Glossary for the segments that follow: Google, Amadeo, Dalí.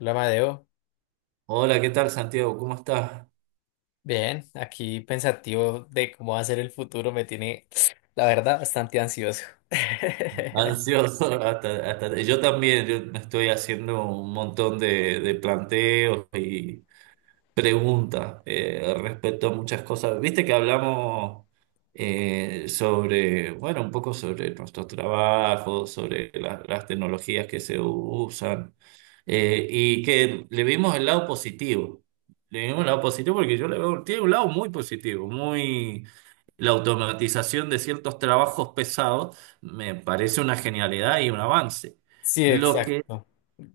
Hola, Amadeo. Hola, ¿qué tal Santiago? ¿Cómo estás? Bien, aquí pensativo de cómo va a ser el futuro me tiene, la verdad, bastante ansioso. Ansioso. Yo también, yo me estoy haciendo un montón de planteos y preguntas respecto a muchas cosas. Viste que hablamos sobre, bueno, un poco sobre nuestro trabajo, sobre las tecnologías que se usan. Y que le vimos el lado positivo. Le vimos el lado positivo porque yo le veo, tiene un lado muy positivo, muy... La automatización de ciertos trabajos pesados me parece una genialidad y un avance. Sí, Lo que, exacto.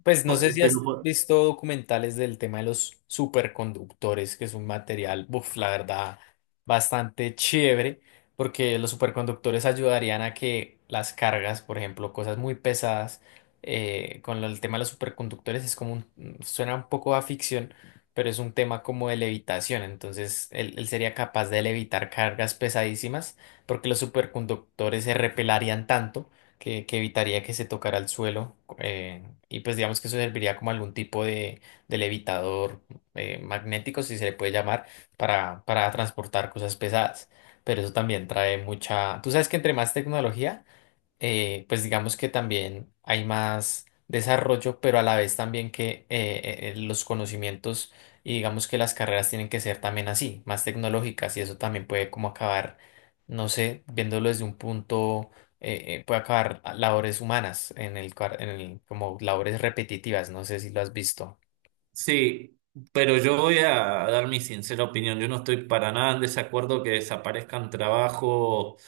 Pues no sé si has pero, visto documentales del tema de los superconductores, que es un material, buf, la verdad, bastante chévere, porque los superconductores ayudarían a que las cargas, por ejemplo, cosas muy pesadas, con el tema de los superconductores es como suena un poco a ficción, pero es un tema como de levitación, entonces él sería capaz de levitar cargas pesadísimas, porque los superconductores se repelarían tanto que evitaría que se tocara el suelo. Y pues digamos que eso serviría como algún tipo de levitador magnético, si se le puede llamar, para transportar cosas pesadas. Pero eso también trae mucha... Tú sabes que entre más tecnología, pues digamos que también hay más desarrollo, pero a la vez también que los conocimientos y digamos que las carreras tienen que ser también así, más tecnológicas y eso también puede como acabar, no sé, viéndolo desde un punto, puede acabar labores humanas en en el, como labores repetitivas, no sé si lo has visto. sí, pero yo voy a dar mi sincera opinión. Yo no estoy para nada en desacuerdo que desaparezcan trabajos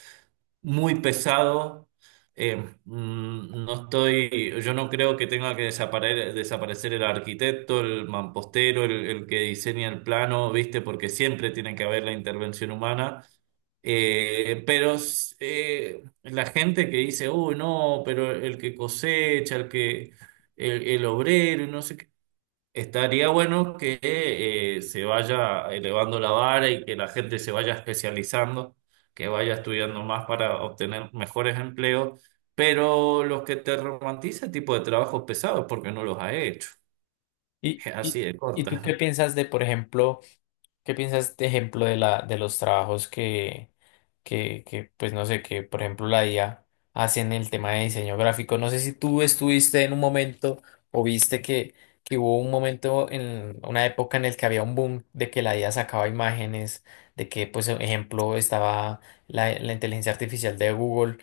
muy pesado. eh, no estoy, yo no creo que tenga que desaparecer, el arquitecto, el mampostero, el que diseña el plano, ¿viste? Porque siempre tiene que haber la intervención humana. Pero la gente que dice, uy, no, pero el que cosecha, el que, el obrero, y no sé qué. Estaría bueno que se vaya elevando la vara y que la gente se vaya especializando, que vaya estudiando más para obtener mejores empleos, pero los que te romantiza el tipo de trabajo pesado es porque no los ha hecho. ¿Y, Así y, de y tú qué corta. piensas de, por ejemplo, ¿qué piensas, de ejemplo, de de los trabajos que, pues no sé, que por ejemplo la IA hace en el tema de diseño gráfico? No sé si tú estuviste en un momento o viste que hubo un momento en una época en el que había un boom de que la IA sacaba imágenes, de que, pues, ejemplo, estaba la inteligencia artificial de Google,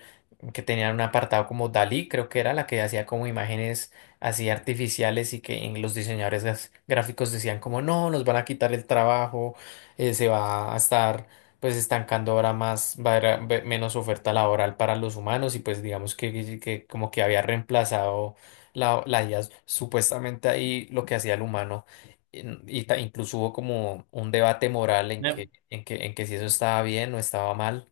que tenía un apartado como Dalí, creo que era la que hacía como imágenes así artificiales y que en los diseñadores gráficos decían como no, nos van a quitar el trabajo, se va a estar pues estancando ahora más, va a haber menos oferta laboral para los humanos y pues digamos que como que había reemplazado la IA supuestamente ahí lo que hacía el humano incluso hubo como un debate moral en en que si eso estaba bien o estaba mal.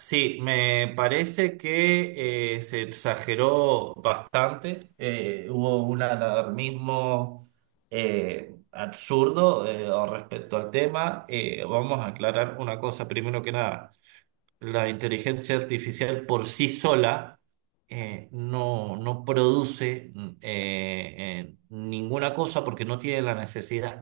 Sí, me parece que se exageró bastante, hubo un alarmismo absurdo al respecto al tema. Vamos a aclarar una cosa primero que nada, la inteligencia artificial por sí sola no, no produce ninguna cosa porque no tiene la necesidad.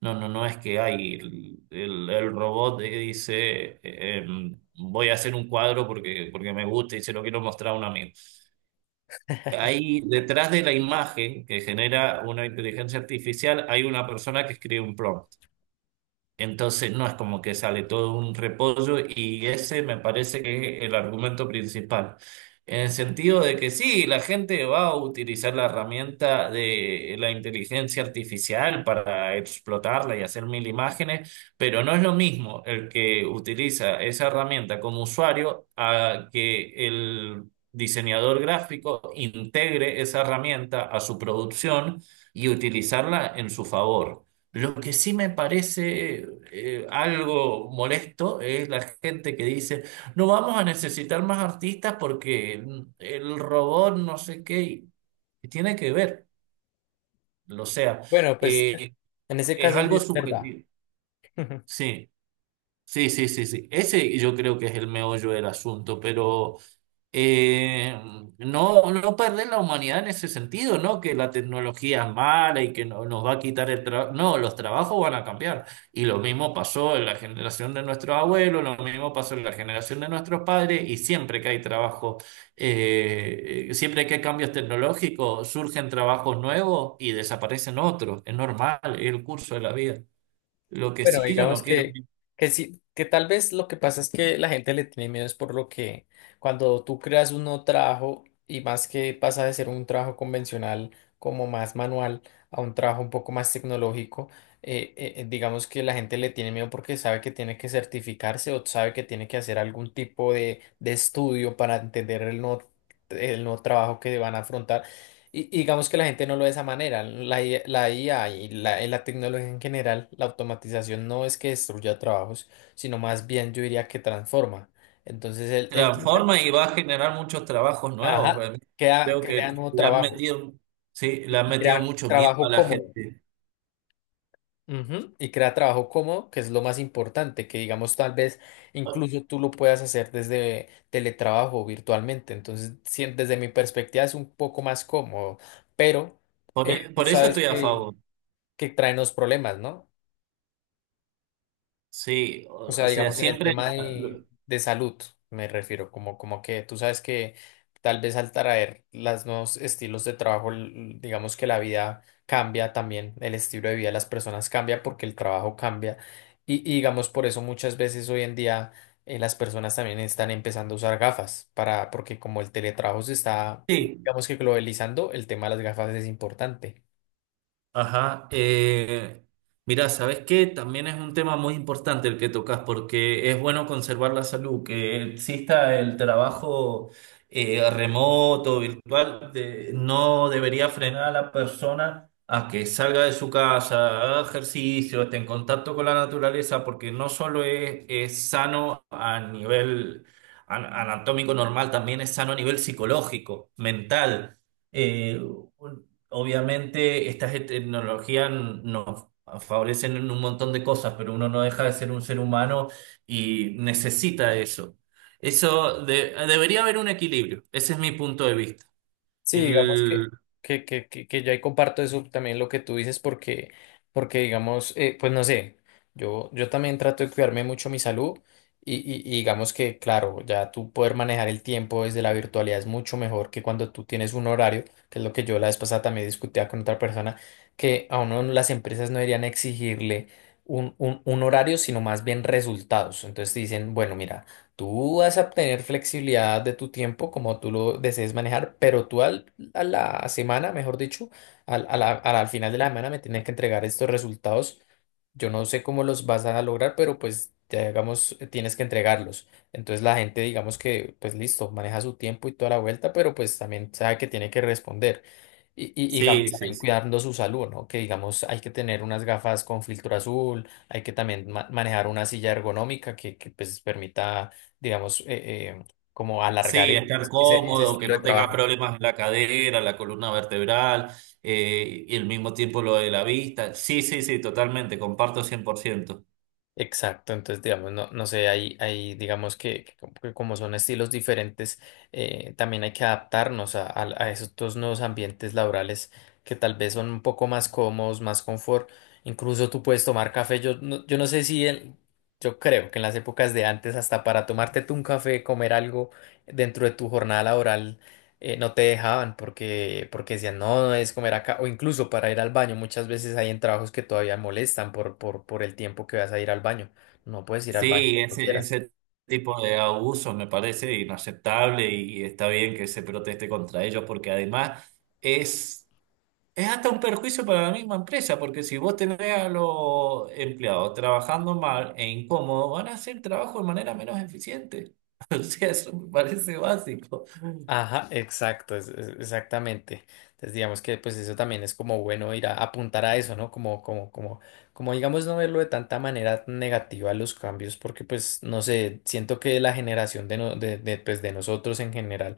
No, no, no es que hay el robot que dice, voy a hacer un cuadro porque, porque me gusta y se lo quiero mostrar a un amigo. Ahí detrás de la imagen que genera una inteligencia artificial hay una persona que escribe un prompt. Entonces no es como que sale todo un repollo y ese me parece que es el argumento principal. En el sentido de que sí, la gente va a utilizar la herramienta de la inteligencia artificial para explotarla y hacer mil imágenes, pero no es lo mismo el que utiliza esa herramienta como usuario a que el diseñador gráfico integre esa herramienta a su producción y utilizarla en su favor. Lo que sí me parece algo molesto es la gente que dice, no vamos a necesitar más artistas porque el robot no sé qué, y tiene que ver, o sea, Bueno, pues eh, en ese es caso sí algo es verdad. subjetivo. Sí, sí, sí, sí, sí. Ese yo creo que es el meollo del asunto, pero eh, no, no perder la humanidad en ese sentido, ¿no? Que la tecnología es mala y que nos va a quitar el trabajo. No, los trabajos van a cambiar. Y lo mismo pasó en la generación de nuestros abuelos, lo mismo pasó en la generación de nuestros padres, y siempre que hay trabajo, siempre que hay cambios tecnológicos, surgen trabajos nuevos y desaparecen otros. Es normal, es el curso de la vida. Lo que Bueno, sí yo no digamos quiero. Que sí, que tal vez lo que pasa es que la gente le tiene miedo es por lo que cuando tú creas un nuevo trabajo y más que pasa de ser un trabajo convencional como más manual a un trabajo un poco más tecnológico, digamos que la gente le tiene miedo porque sabe que tiene que certificarse o sabe que tiene que hacer algún tipo de estudio para entender el nuevo trabajo que van a afrontar. Y digamos que la gente no lo ve de esa manera. La IA y y la tecnología en general, la automatización no es que destruya trabajos, sino más bien yo diría que transforma. Entonces él llega, Transforma y va a generar muchos trabajos nuevos, ajá, ¿verdad? Creo crea que nuevo le han trabajo metido, sí, le han y metido crea mucho miedo a trabajo la cómodo. gente. Ujú. Y crea trabajo cómodo, que es lo más importante, que digamos tal vez incluso tú lo puedas hacer desde teletrabajo o virtualmente. Entonces, sí, desde mi perspectiva es un poco más cómodo, pero tú Por eso sabes estoy a favor. que traen los problemas, ¿no? Sí, O sea, o sea, digamos en el siempre, tema de salud, me refiero, como, como que tú sabes que tal vez al traer los nuevos estilos de trabajo, digamos que la vida cambia también, el estilo de vida de las personas cambia porque el trabajo cambia. Y digamos por eso muchas veces hoy en día, las personas también están empezando a usar gafas para, porque como el teletrabajo se está, sí, digamos que globalizando, el tema de las gafas es importante. ajá. Mira, ¿sabes qué? También es un tema muy importante el que tocas porque es bueno conservar la salud, que exista el trabajo remoto, virtual, de- no debería frenar a la persona a que salga de su casa, haga ejercicio, esté en contacto con la naturaleza, porque no solo es sano a nivel anatómico normal, también es sano a nivel psicológico, mental. Eh, Obviamente estas tecnologías nos favorecen en un montón de cosas, pero uno no deja de ser un ser humano y necesita eso. Eso debería haber un equilibrio. Ese es mi punto de vista. Sí, digamos que, El, que, que, que, que yo ahí comparto eso también lo que tú dices porque, porque digamos, pues no sé, yo también trato de cuidarme mucho mi salud y digamos que, claro, ya tú poder manejar el tiempo desde la virtualidad es mucho mejor que cuando tú tienes un horario, que es lo que yo la vez pasada también discutía con otra persona, que a uno las empresas no deberían exigirle un horario, sino más bien resultados. Entonces dicen, bueno, mira. Tú vas a obtener flexibilidad de tu tiempo como tú lo desees manejar, pero tú al, a la semana, mejor dicho, al, a la- al final de la semana me tienes que entregar estos resultados. Yo no sé cómo los vas a lograr, pero pues ya digamos, tienes que entregarlos. Entonces la gente, digamos que, pues listo, maneja su tiempo y toda la vuelta, pero pues también sabe que tiene que responder. Y digamos sí, sí, también sí. cuidando su salud, ¿no? Que digamos hay que tener unas gafas con filtro azul, hay que también manejar una silla ergonómica que, pues permita, digamos, eh, como alargar Sí, estar ese cómodo, que estilo de no tengas trabajo. problemas en la cadera, la columna vertebral, y al mismo tiempo lo de la vista. Sí, sí, sí, totalmente, comparto 100%. Exacto, entonces digamos, no, no sé, hay digamos que como son estilos diferentes, también hay que adaptarnos a esos nuevos ambientes laborales que tal vez son un poco más cómodos, más confort, incluso tú puedes tomar café, yo no, yo no sé si, yo creo que en las épocas de antes hasta para tomarte tú un café, comer algo dentro de tu jornada laboral, no te dejaban porque, porque decían, no, no es comer acá, o incluso para ir al baño, muchas veces hay en trabajos que todavía molestan por el tiempo que vas a ir al baño, no puedes ir al baño Sí, cuando ese, quieras. ese tipo de abusos me parece inaceptable y está bien que se proteste contra ellos porque además es, es hasta un perjuicio para la misma empresa porque si vos tenés a los empleados trabajando mal e incómodo, van a hacer trabajo de manera menos eficiente. O sea, eso me parece básico. Ajá, exacto, exactamente. Entonces digamos que pues eso también es como bueno ir a apuntar a eso, ¿no? Como digamos no verlo de tanta manera negativa los cambios, porque pues no sé, siento que la generación de, no- de, pues, de nosotros en general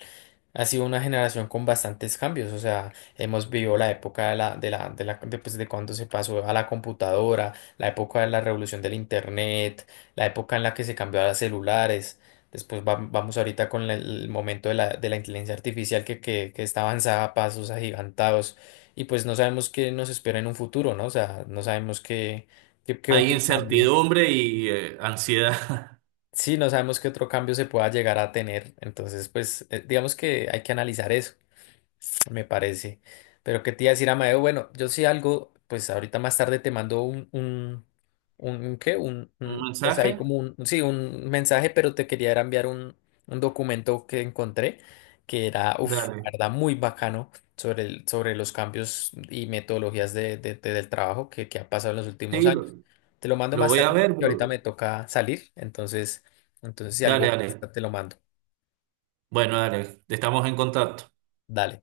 ha sido una generación con bastantes cambios, o sea, hemos vivido la época de de, pues, de cuando se pasó a la computadora, la época de la revolución del internet, la época en la que se cambió a los celulares, después vamos ahorita con el momento de de la inteligencia artificial que, que está avanzada a pasos agigantados y pues no sabemos qué nos espera en un futuro, ¿no? O sea, no sabemos qué Hay otro cambio. incertidumbre y ansiedad. Sí, no sabemos qué otro cambio se pueda llegar a tener, entonces pues digamos que hay que analizar eso. Me parece. Pero qué te iba a decir, Amadeo, bueno, yo sí algo, pues ahorita más tarde te mando ¿qué? ¿Un Pues ahí mensaje? como un, sí, un mensaje, pero te quería era enviar un documento que encontré que era, uff, la Dale. verdad, muy bacano sobre sobre los cambios y metodologías del trabajo que ha pasado en los últimos Sí, años. Te lo mando lo más voy a tarde, ver, que ahorita me bro. toca salir, entonces, entonces si Dale, algo, dale. te lo mando. Bueno, dale. Estamos en contacto. Dale.